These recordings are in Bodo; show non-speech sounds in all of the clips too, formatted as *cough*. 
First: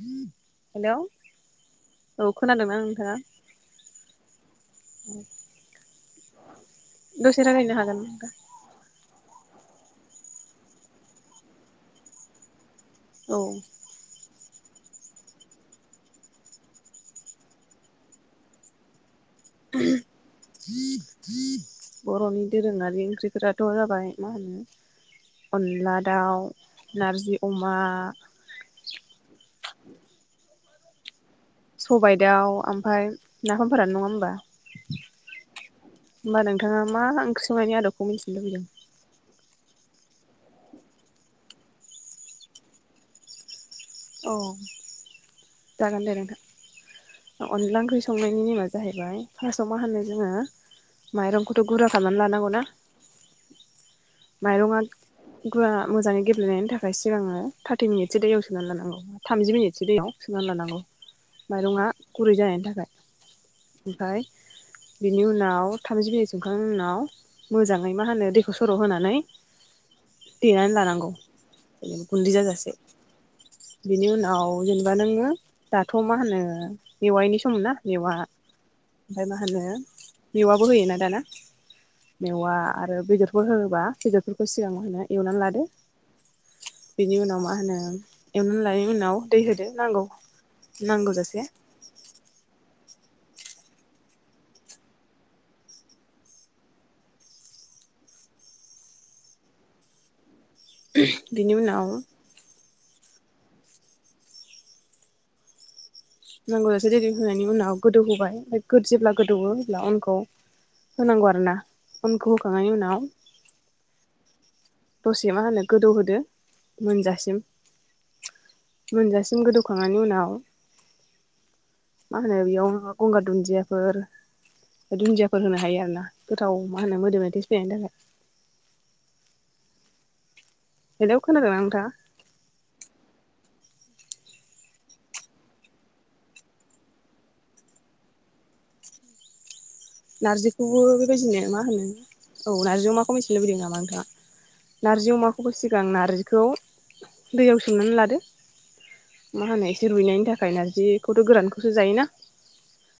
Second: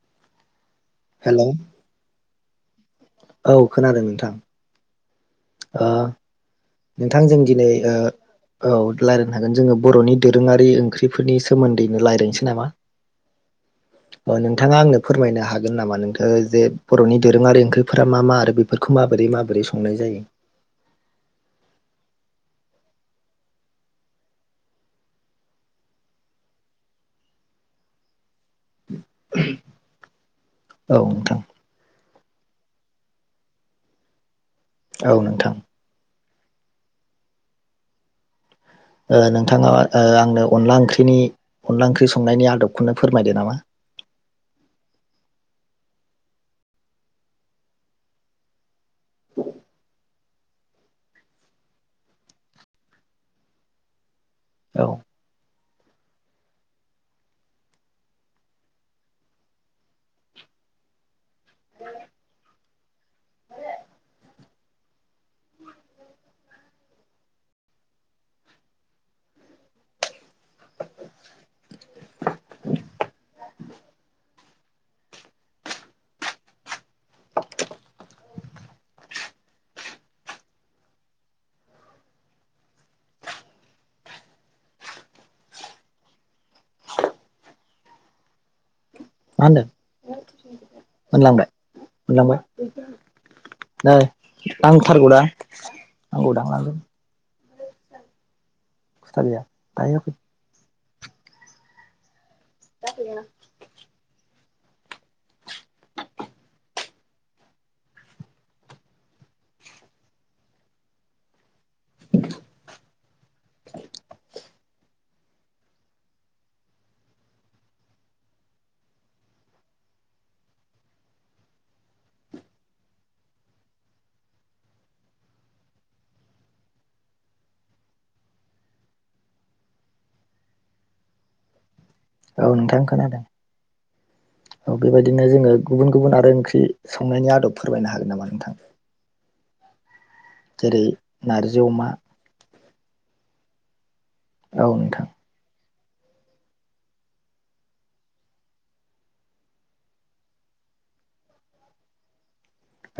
हेलौ हेलौ औ खोनादों ना नों औ खोनादों नोंथां। ओ नोंथां जों दसे दिनै रायलायनो ओ हागोन नोंथां औ रायलायनो हागोन जोंङो बर'नि दोरोंङारि ओंख्रिफोरनि सोमोन्दैनो राय्लायनोसै नामा? औ। अ नोंथाङा आंनो फोरमायनो हागोन नामा नोंथ जे बर'नि दोरोंङारि ओंख्रिफोरा मा मा आरो बेफोरखौ मा बोरै माबोरै संनाय जायो? बर'नि दोरोंङारि ओंख्रिफोराथ' जाबाय मा होनो अनला दाउ, नारजि अमा औ नोंथां। सबायाइ दाउ ओमफाय नाफामफोरानो नंङा होमबा? औ नोंथां। होमबा नोंथांङा मा ओंख्रि संनायनि आदबखौ मिथिनो लुबैदों? ओ नोंथांङा ओ आंनो अनला ओंख्रिनि अनला ओंख्रि संनायनि आदबखौनो फोरमायदो नामा? औ जागोन दे नोंथां। अनला ओंख्रि संनायनि नेमा जाहैबाय फार्स्टआव मा होनो जोंङो माइरंखौथ' गुरा खालामनानै लानांगौ ना। माइरंङा औ गुवा मोजांङै गेब्लेनायनि थाखाय सिगांङो थार्टि मिनिटसो दैयाव सोमनानै लानां गौ थामजि मिनिटसो दैयाव सोमनानै लानांगौ माइरंङा गुरै जानायनि थाखाय। ओमफाय बिनि उनाव थामजि मिनिट सोमखांनायनि उनाव मोजांङै मा होनो दैखौ सर' होनानै देनानै लानांगौ गुन्दै जाजासे बिनि उनाव जेनेबा नोंङो दाथ' मा होनो मेवाइनि सम ना मेवा ओमफाय मा होनो मेवाबो होयोना दाना? मेवा आरो बेदरफोर होबा बेदरफोरखौ सिगां मा होनो एवनानै लादो। बिनि उनाव मा होनो? एवनानै लानायनि उनाव दै मा होनदों होदो नांगौ मोनलांबाय नांगौजासे। मोनलांबाय नै नांथारगौना नांगौदां लांगोन। खुथा गैया दायो होफै। बिनि उनाव दा होफैगोन आं। नांगौ जासे दै होनायनि उनाव गोदौहोबाय ओनफाय जेब्ला गोदौवो अब्ला अनखौ होनांगौ आरो ना अनखौ होखांनायनि उनाव दसे मा होनो गोदौहोदो मोनजासिम। मोनजासिम गोदौखांनायनि उनाव मा होनो बेयाव गंगार दुन्दियाफोर दुन्दियाफोर होनो हायो आरो ना गोथाव मा होनो मोदोमनाय थेस फैनायनि थाखाय। हेलौ खोनादों ना नोंथांआ? औ नोंथां खोनादों। औ बेबायदिनो जोङो गुबुन गुबुन आरो ओंख्रि संनायनि आदब फोरमायनो हागोन नामा नोंथां? *inaudible* नारजिखौबो जेरै बेबायदिनो मा नारजि होनो अमा औ नारजि अमाखौ मोनथिनो लुबैदों नामा नोंथांआ? औ नोंथां नारजि अमाखौबो सिगां नारजिखौ दैयाव सोमनानै लादो मा होनो एसे रुइनायनि थाखाय नारजिखौथ' गोरानखौसो जायोना।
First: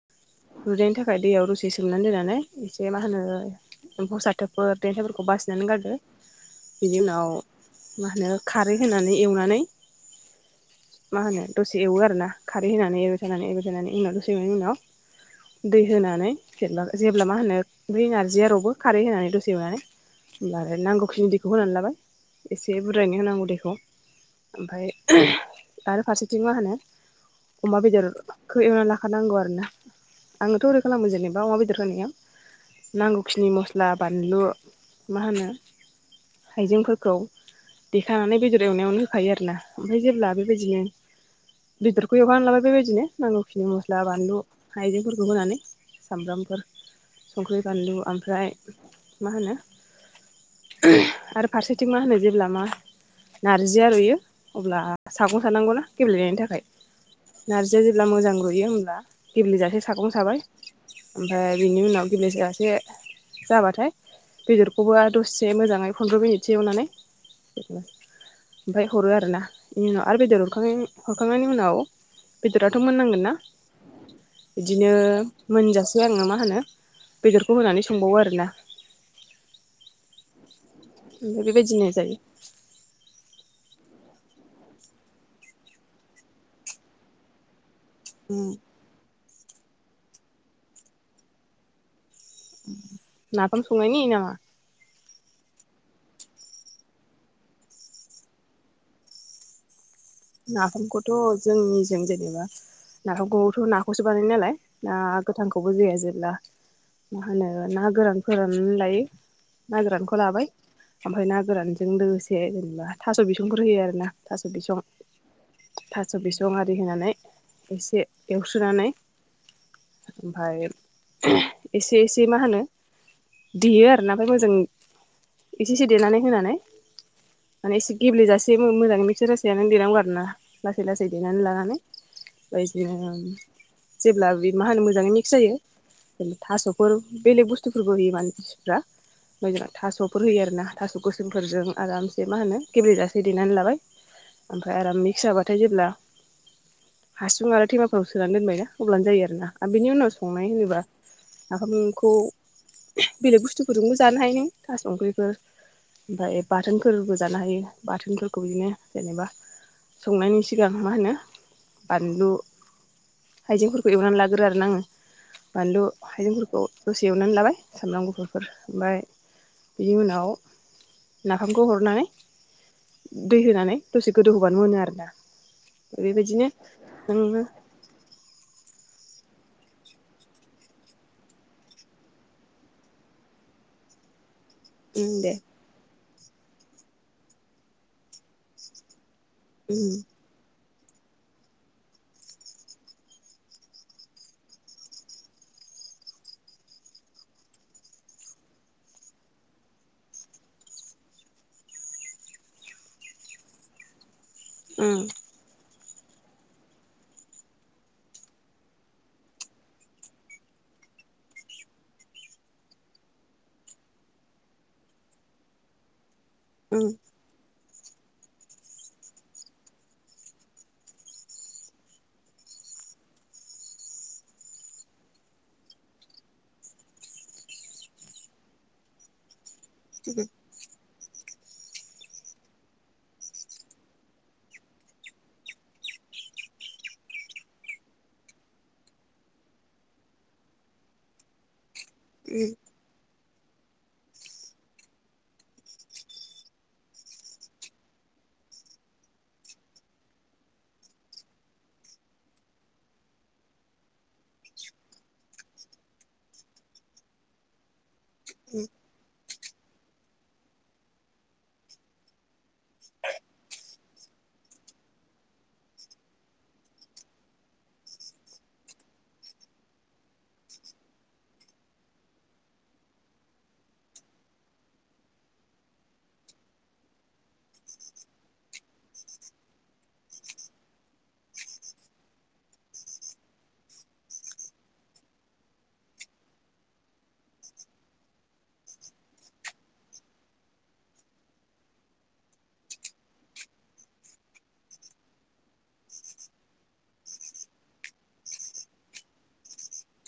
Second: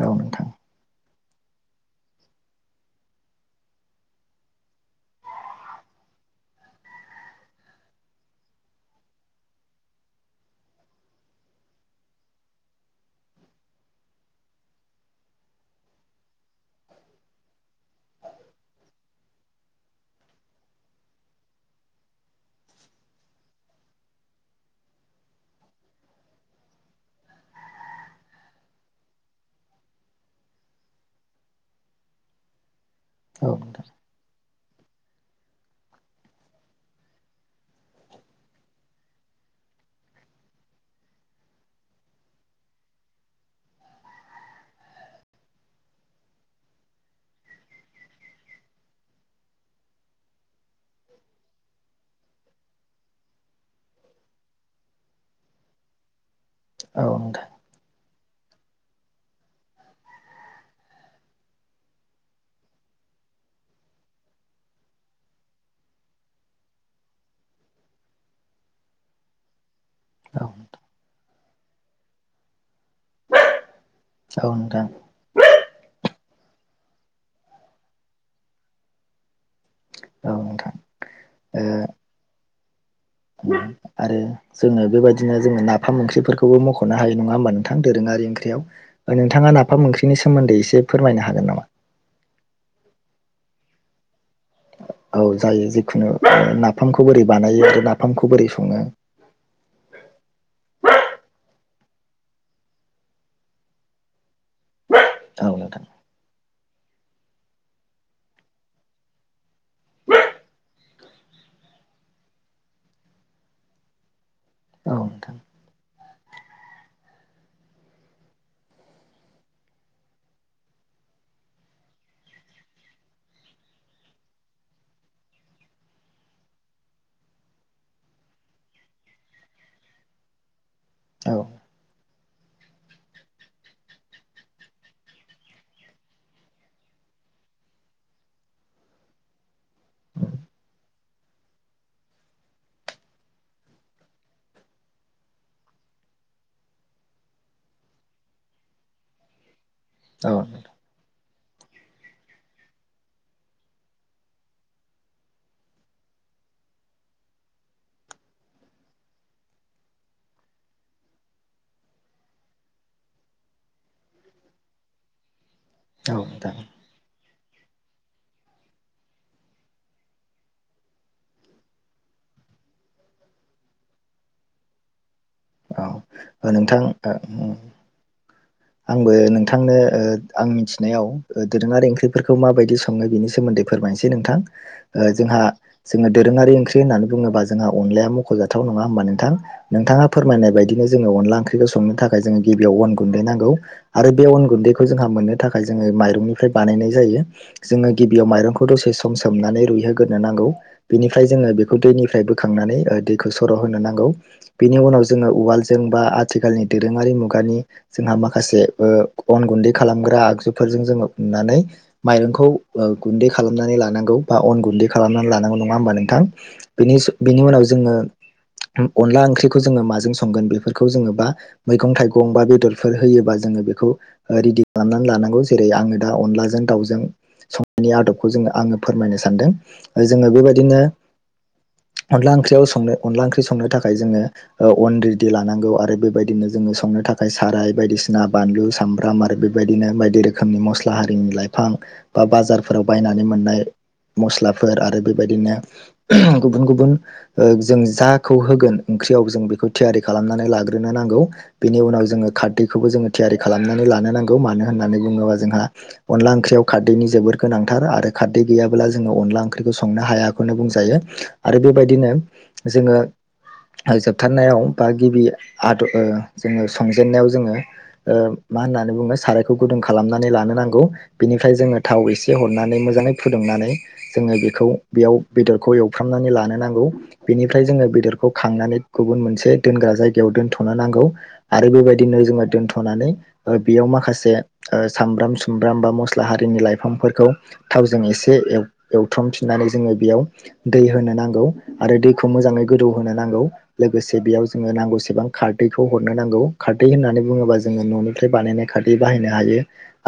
औ नोंथां रुयनायनि थाखाय दैयाव दसे सोमनानै दोननानै एसे मा होनो एम्फौ साथोबफोर देन्थाइफोरखौ बासिनानै गारदो। बिनि उनाव मा होनो खारै होनानै एवनानै मा होनो दसे एवो आरोना खारै होनानै एरबाय थानानै एरबाय थानानै उनाव दसे एवनायनि उनाव दै होनानै जेनेबा जेब्ला मा होनो बे नारजिया रबो खारै होनानै दसे एवनानै होमब्ला नांगौखिनि दैखौ होनानै लाबाय एसे बुरजायैनो होनांगौ दैखौ। ओमफ्राय आरो फारसेथिं मा होनो अमा बेदरखौ एवनानै लाखानांगौ आरो ना, आङोथ' ओरै खालामो जेनेबा दा अमा बेदर होनायाव नांगौखिनि औ नोंथां मस्ला बानलु मा होनो हायजेंफोरखौ देखानानै बेदर एवनायावनो होखायो आरोना ओमफ्राय जेब्ला बेबायदिनो बेदरखौ एवखानानै लाबाय बेबायदिनो नांगौखिनि मस्ला बानलु हाइजेंफोरखौ होनानै। सामब्रामफोर संख्रि बानलु ओमफ्राय मा होनो आरो फारसेथिं मा होनो जेब्ला मा नारजिया रुयो अब्ला सागं सानांगौना गेब्लेनायनि थाखाय। औ नोंथां। नारजिया जेब्ला मोजां रुयो होमब्ला गेब्लेेजासे सागं साबाय। ओमफ्राय बिनि उनाव गेब्ले जासे जाबाथाय बेदरखौबो आरो दसे मोजाङै फन्द्र मिनिटसो एवनानै *unintelligible* ओमफ्राय हरो आरो ना। बेनि उनाव आरो औ बेदरखौ हरखां-हरखांनायनि उनाव बेदराथ मोननांगोन ना। औ नोंथां बिदिनो एसे आङो मा होनो बेदरखौ होनानै संबावो आरोना। औ नोंथां। बेबायदिनो ओ जायो। आरो जोङो बेबायदिनो जोङो नाफाम ओंख्रिफोरखौबो मख'नो हायो नङा होनबा नोंथां दोरोंङारि ओंख्रियाव, नोंथाङा ओंख्रिनि सोमोन्दै एसे फोरमायनो हागोन नामा? नाफाम संनायनि नामा? औ जायो जिखुनु नाफामखौ बोरै बानायो आरो नाफामखौ बोरै सङो। नाफामखौथ' जोंनिथिं जेनेबा नाफामखौथ' नाखौसो बानायो नालाय ना औ गोथांखौबो नोंथां जाया जेब्ला मा होनो ना गोरानफोरनानै लायो। ना गोरानखौ लाबाय ओमफ्राय ना गोरानजों लोगोसे जेनेबा थास' बिसंफोर होयो आरोना, थास' बिसं औ नोंथां थास' बिसं आरि होनानै एसे एवस्रोनानै ओमफ्राय *unintelligible* एसे एसे मा होनो देयो आरोना ओमफ्राय मोजां एसे एसे देनानै होनानै माने एसे गेब्लेेजासे मोजाङै मिक्सार जासेनो देनांगौ आ रोना। लासै लासै औ देनानै लानानै ओमफ्राय बिदिनो जेब्ला बे मा होनो मोजाङै मिक्स जायो थास'फोर बेलेग बुस्थुफोरबो होयो मानसिफ्रा। ओमफ्राय जोंना थास'फोर होयो आरोना? थास' गोसोमफोरजों आरामसे मा होनो गेब्लेजासे देनानै लाबाय। ओमफा फ्राय आराम मिक्स जाबाथाय जेब्ला हासुं आरो थेमाफोराव सोनानै दोनबायना अब्लानो जायो आर ना। आरो बिनि उनाव औ संनाय होनोबा नाफामखौ बेलेग बुस्थुफोरजोंबो जानो हायो नों थास' ओख्रिफोर ओमफ्राय बाथोनफोरबो जानो हायो बाथोनफोरखौ बिदिनो जेनेबा संनायनि सिगां मा होनो बानलु हाइजेंफोरखौ एवनानै लागोरो आरोना आङो? बानलु औ हाइजेंफोरखौ नोंथां दसे एवनानै लाबाय साम्राम गुफुरफोर। ओमफ्राय बिनि उनाव नाफामखौ हरनानै दै होनानै दसे गोदौ होबानो मोनो आरोना? बेबायदिनो औ नोंथां नोंनो आंबो नोंथांनो ओ आं मिथिनायाव ओ दोरोङारि ओंख्रिफोरखौ माबायदि सङो बिनि सोमो न्दै फोरमायसै नोंथां। ओ उम दे जोंहा जोङो दोरोङारि ओंख्रि होननानै बुङोबा जोंहा अनलाया मख'जाथाव नङा होनबा नों थां? उम नोंथाङा फोरमायनाय बायदिनो जोङो अनला ओंख्रिखौ संनो थाखाय जोङो गिबियाव अन गुन्दै नां गौ। आरो बे अन गुन्दैखौ जोंहा मोननो थाखाय जोङो माइरंनिफ्राय बानायनाय जायो। जोङो गिबियाव माइ रंखौ दसे सम सोमनानै रुइहोग्रोनो नांगौ। बेनिफ्राय जोङो बेखौ दैनिफ्राय बोखांनानै ओ दैखौ सर' होनो नांगौ। बिनि उम उनाव जोङो उवालजों बा आथिखालनि दोरोङारि मुगानि जोंहा माखासे ओ अन गुन्दै खालामग्रा आगजुफोरजों जोङो उननानै माइरंखौ ओ गुन्दै खालामनानै लानांगौ बा अन गुन्दै खालामनानै लानांगौ नङा होमबा नोंथां? उम बेनि स बिनि उनाव जोङो अनला ओंख्रिखौ जोङो माजों संगोन बेफोरखौ जोङो बा मैगं थाइगं बा बेदर फोर होयोबा जोङो बेखौ रेडि खालामनानै लानांगौ जेरै आङो दा अनलाजों दाउजों संनायनि आदबखौ जोङो आङो फोरमायनो सानदों। उम जोङो बेबायदिनो *inaudible* *inaudible* अनला ओंख्रियाव संनो अनला ओंख्रि संनो थाखाय जोङो ओ अन रेडि लानांगौ आरो बेबायदिनो जोङो सं नो‌ थाखाय साराय बायदिसिना बानलु सामब्राम आरो बेबायदिनो बायदि रोखोमनि मस्ला हारिनि लाइफां बा उम बाजारफोराव बायनानै मोननाय मस्लाफोर आरो बेबायदिनो गुबुन गुबुन ओ जों जाखौ होगोन ओंख्रियाव जों बेखौ थियारि खालामनानै लाग्रोनो नांगौ। बेनि उनाव जोङो खारदैखौबो जोङो थियारि खालामनानै लानो नांगौ मानो होननानै बुङोबा जोंहा अनला ओंख्रियाव खारदैनि जोबोर गोनांथार आरो खारदै गैयाब्ला जोङो अनला ओं ख्रिखौ संनो हायाखौनो बुंजायो। आरो बेबायदिनो जोङो जोबथारनायाव बा गिबि आद ओ जोङो सं जेन नायाव जोङो ओ मा होननानै बुङो सारायखौ गुदुं खालामनानै लानो नांगौ। बेनिफ्राय जोङो था व एसे हरनानै मोजाङै फुदुंनानै जोङो बेखौ बेयाव बेदरखौ एवफ्रामनानै लानो नांगौ। बेनिफ्राय जोङो बेदरखौ खांनानै गुबुन मोनसे दोनग्रा जायगायाव दोनथ'नो नांगौ। आरो बेबायदिनो जोङो दोनथ'नानै ओ बेयाव माखासे ओ सामब्राम सुमब्राम बा मस्ला हारि नि लाइफांफोरखौ थावजों एसे एव एवथ्रमफिननानै जोङो बेयाव दै होनो नांगौ। आरो दैखौ मोजाङै गोदौ होनोनो नांगौ लोगोसे बेयाव जोङो नांगौसेबां खारदैखौ हरनो नांगौ। खारदै होननानै बुङोबा जोङो न'निफ्राय बानायनाय खारदै बाहायनो हायो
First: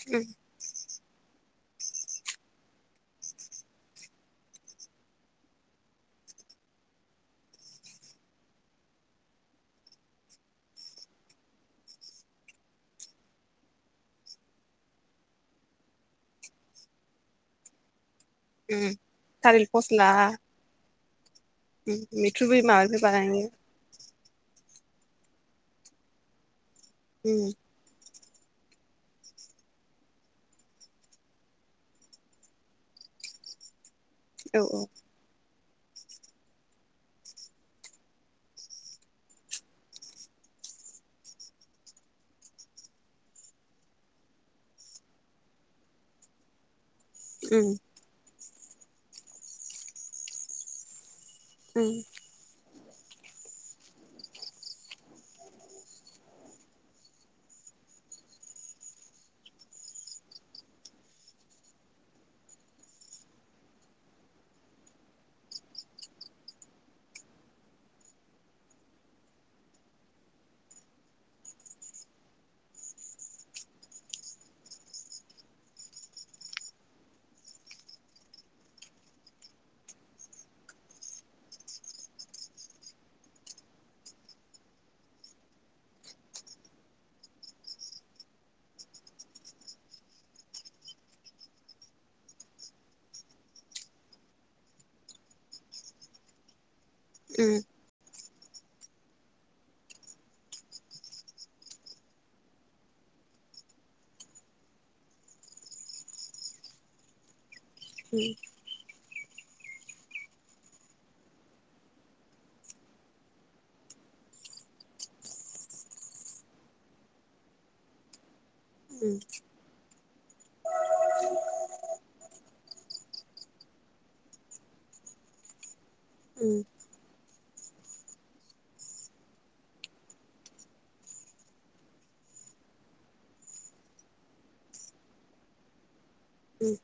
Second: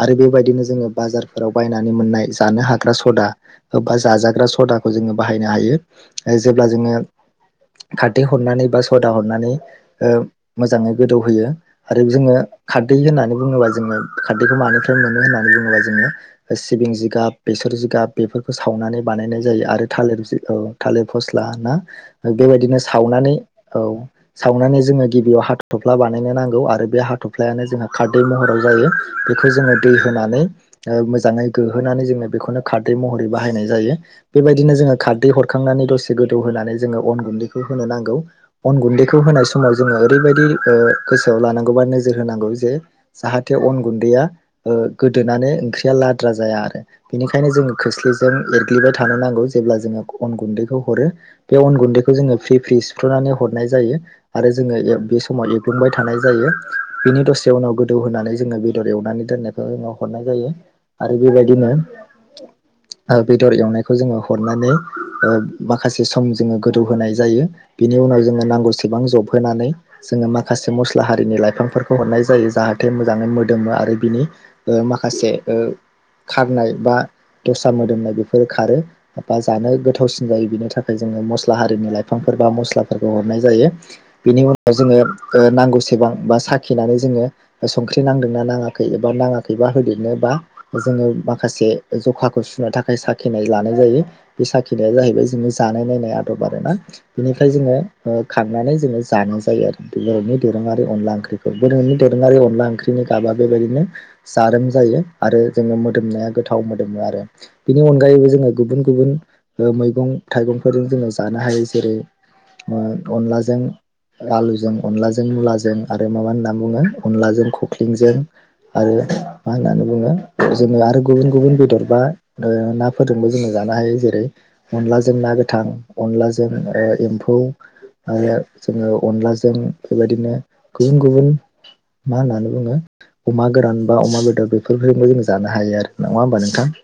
आरो बेबायदिनो जोङो बाजारफोराव बायनानै मोननाय जानो हाग्रा स'दा जाजाग्रा स'दाबो बाहायनो हायो जेब्ला जोङो खारदै हरनानै बा सदा हरनानै ओ मोजाङै गोदौहोयो आरो जोङो खारदै होननानै बुङोब्ला जोङो खारदैखौ मानिफ्राय मोनो होननानै बुङोब्ला जोङो सिबिं जिगाब बेसर जिगाब बेफोरखौ उम सावनानै बानायनाय थालिर जायो आरो फस्ला थालिर थालिर फस्ला मैथ्रु बै बेबायदिनो माबानिफ्राय सावनानै बानायो औ सावनानै जोङो गिबियाव हा थ'फ्ला बानायनो नांगौ आरो बे उम हाथ'फ्लायानो जोंहा खार दै महराव जायो बेखौ जोङो दै होनानै मोजाङै गोहोनानै जोङो बेखौनो खारै महर बाहायनाय जायो औ बेबायदिनो औ जोङो खारदै हर सुखांनानै दसे गोदौ होनानै जोङो अन गुन्दैखौ होनो नांगौ अन गुन्दैखौ होनाय समाव जोङो ओरैबायदि गोसोआव लानांगौ बा नोजोर होनांगौ जे जाहाथे अन गुन्दैया गोदोनानै ओंख्रिया लाद्रा जाया आरो बेनिखायनो उम जोङो खोस्लिजों एरग्लिबाय थानो नांगौ जेब्ला जोङो अन गुन्दैखौ हरो बे अन उम गुन्दैखौ जोङो फ्रि फ्रि सिुफ्र'नानै हरनाय जायो आरो जोङो बे समाव एवग्लुंबाय थानाय जायो। बिनि दसे उनाव गोदौ होनानै जोङो बेदर एवनानै दोननायखौ जोङाव हरनाय जाय जायो आरो बेबायदिनो ओ बेदर एवनायखौ जोङो हरनानै ओ माखासे सम जोङो गोदौ होनोनाय जायो। बिनि उनाव जोङो नांगौसेबां जब होनानै। जोङो माखासे मस्ला हारिनि लाइफांफोरखौ हरनाय जायो। जाहाथे मोजाङै मोदोमो आरो बिनि ओ माखासे ओ खारनाय बा दस्रा मोदोमनाय बेफोरो खारो बा जानो गोथावसिन जायो। बिनि थाखाय जोङो मस्ला हारिनि लाइफांफोर एबा मस्लाफोरखौ हरनाय जायो। बेनि उन जोङो ओ नांगौसेबां बा साखिनानै जोङो ओ संख्रि नांदोंना नाङाखै एबा नाङाखै बा होदेरनोबा जोंङो माखासे ज'खाखो सुनो थाखाय साखिनाय लानाय जायो। साखिनाया जाहैबाय जोङो जानो नायनाय आदब आरोना। बेनिफ्राय उम जोङो खांनानै जानो जायो आरो *unintelligible* नि दोरोङारि अनला ओंख्रिखौ गोदोनि दोरोङारि अनला ओंख्रिनि गाबा बेबायदिनो जा रोम जायो। आरो जोङो मोदोमनाया गोथाव मोदोमो आरो बेनि अनगायैबो उम जोङो गुबुन गुबुन ओ मैगं थाइगंफोरजों जोङो जानो हायो जेरै अन-अनलाजों आलुजों अनलाजों मुलाजों आरो माबा होननानै बुङो अनलाजों खख्लिंजों आरो उम मा होननानै बुङो? जोङो आरो गुबुन गुबुन बेदर बा ओ नाफोरजोंबो जोङो जानो हायो जेरै अनला जों ना गोथां अनलाजों उम ए-एम्फौ आरो जोङो अनलाजों बेबायदिनो गुबुन गुबुन मा होननानै बुङो। अमा गोरान बा अमा बेदर बेफोरजोंबो जों जानो हायो आरो नङा होमबा नोंथां? उम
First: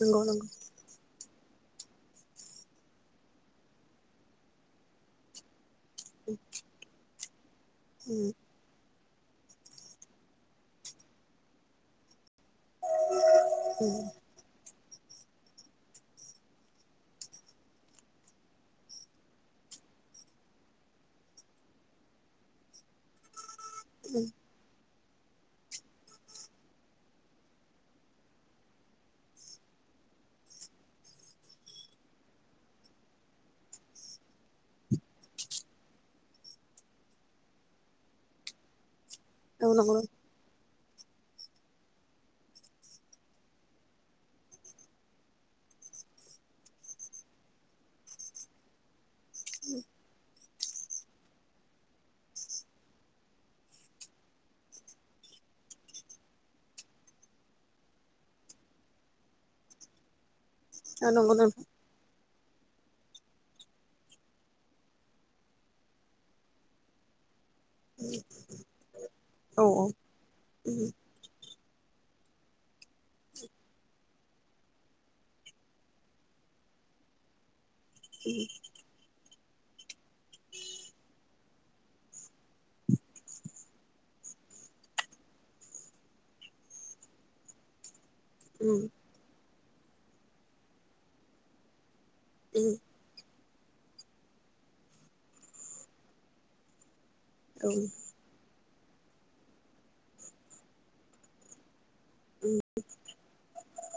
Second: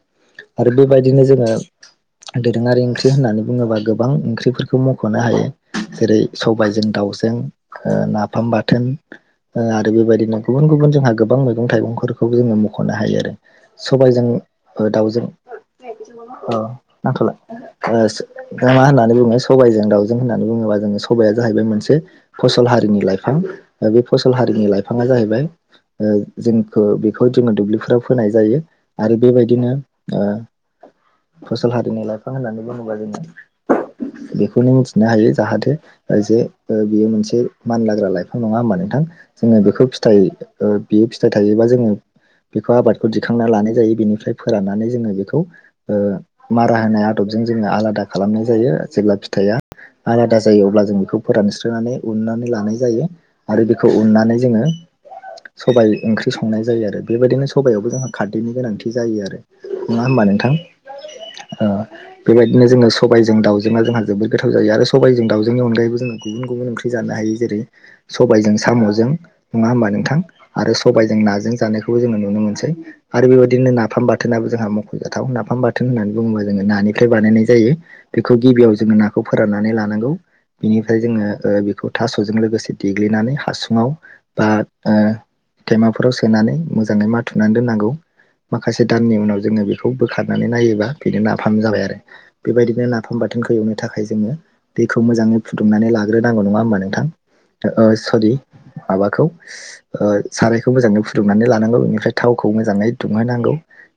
नंगौ नंगौ आरो बेबायदिनो जो ङो दोरोङारि ओंख्रि होननानै बुङोबा गोबां ओंख्रिफोरखौ मख'नो हायो जेरै सबायजों दाउजों ओ उम नाफाम बाथोन ओ आरो बेबायदिनो गुबुन गुबुन जोंहा गोबां मैगं थाइगंफोरखौबो जोङो मख'नो हायो आरो। सबायजों ओ दाउजों अ' नांथ'ला ओ सो मा होननानै बुङो सबायजों दाउजों होननानै बुङोबा जोङो स सबाया जाहैबाय मोनसे फसल हारिनि लाइफां ओ बे फसल हारिनि लाइफाङा जाहैबाय ओ जोंखो बेखौ जोङो दुब्लिफोराव फोनाय जायो। आरो बेबायदिनो ओ फसल हारिनि लाइफां होननानै बुङोबा जोङो‌। बेखौनो मिथिनो हायो जाहाथे ओ जे ओ बियो मोनसे मान लाग्रा लाइफां नङा होमबा नोंथां? जोङो औ बेखौ नंगौ नंगौ फिथाइ बियो फिथाइ थायोबा जोङो बेखौ आबादखौ दिखांना लानाय जायो। बेनिफ्राय फोराननानै जोङो बेखौ ओ मारा होनाय आदब जों जोंङो आलादा खालामनाय जायो। जेब्ला फिथाया आलादा जायो अब्ला जों बेखौ फोरानस्रांनानै उननानै लानाय जायो। आरो बेखौ उननानै जोङो सबाय ओंख्रि संनाय जायो। आरो बेबायदिनो सबयावबो जोंहा खारदैनि गोनांथि जायो आरो नङा होमबा नोंथां? आरो नंगौ दां ओ बेबायदिनो जोङो सबायजों दाउजोङा जोंहा जोबोद गोथाव जायो आरो सबायजों दाउ जोंनि अनगायैबो जों गुबुन गुबुन ओंख्रि जानो हायो। जेरै सबायजों साम'जों नङा औ औ होमबा नोंथां आरो उम सबायजों नाजों जानायख खौ जों नुनो मोनसै आरो बेबायदिनो नाफाम बाथोनाबो जोंहा मख'जाथाव नाफाम बाथोन होननानै बुङोबा जोङो नानि - निफ्राय बानायनाय जायो। बेखौ गिबियाव जोङो नाखौ फोराननानै लानांगौ। बिनिफ्राय जोङो ओ बेखौ थास'जों लोगोसे देग्लिनानै हासुङाव बा ओ थेमाफोराव सोनानै मोजाङै माथुनानै दोननांगौ। उम माखासे दाननि उनाव जोङो बेखौ बोखारनानै नायोबा बेनो नाफाम जाबाय आरो। उम बेबायदिनो नाफाम बाथोनखौ एवनो थाखाय जोङो दैखौ मोजाङै फुदुंनानै लाग्रोनांगौ नङा होमबा नोंथां? औ अ' सरि माबाखौ ओ सारायखौ मोजाङै फुदुंनानै लानांगौ इनिफ्राय थावखौ मोजाङै दुंहोनांगौ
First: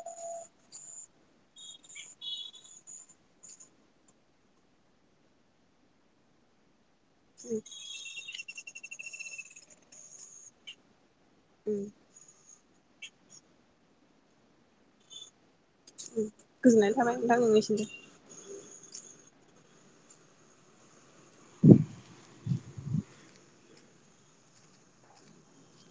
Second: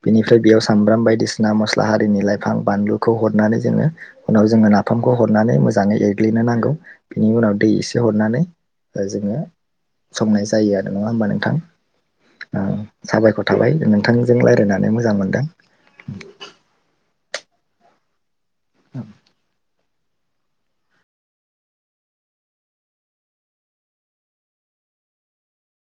बेनिफ्राय बेयाव सामब्राम बायदिसि बिसिना मसला हारिनि लाइफां बानलुखौ हरनानै जोङो उनाव जोङो नाफामखौ हरनानै मोजाङै *unintelligible* गलैनो नांगौ बिनि उनाव दै एसे हरनानै जोङो संनाय जायो आरो नङा होमबा नोंथां उम साबायखर थाबाय नोंथांजों रायज्लायनानै मोजां मोनदों। गोजोननाय थाबाय नोंथां नोंनिसिम *inaudible* *inaudible*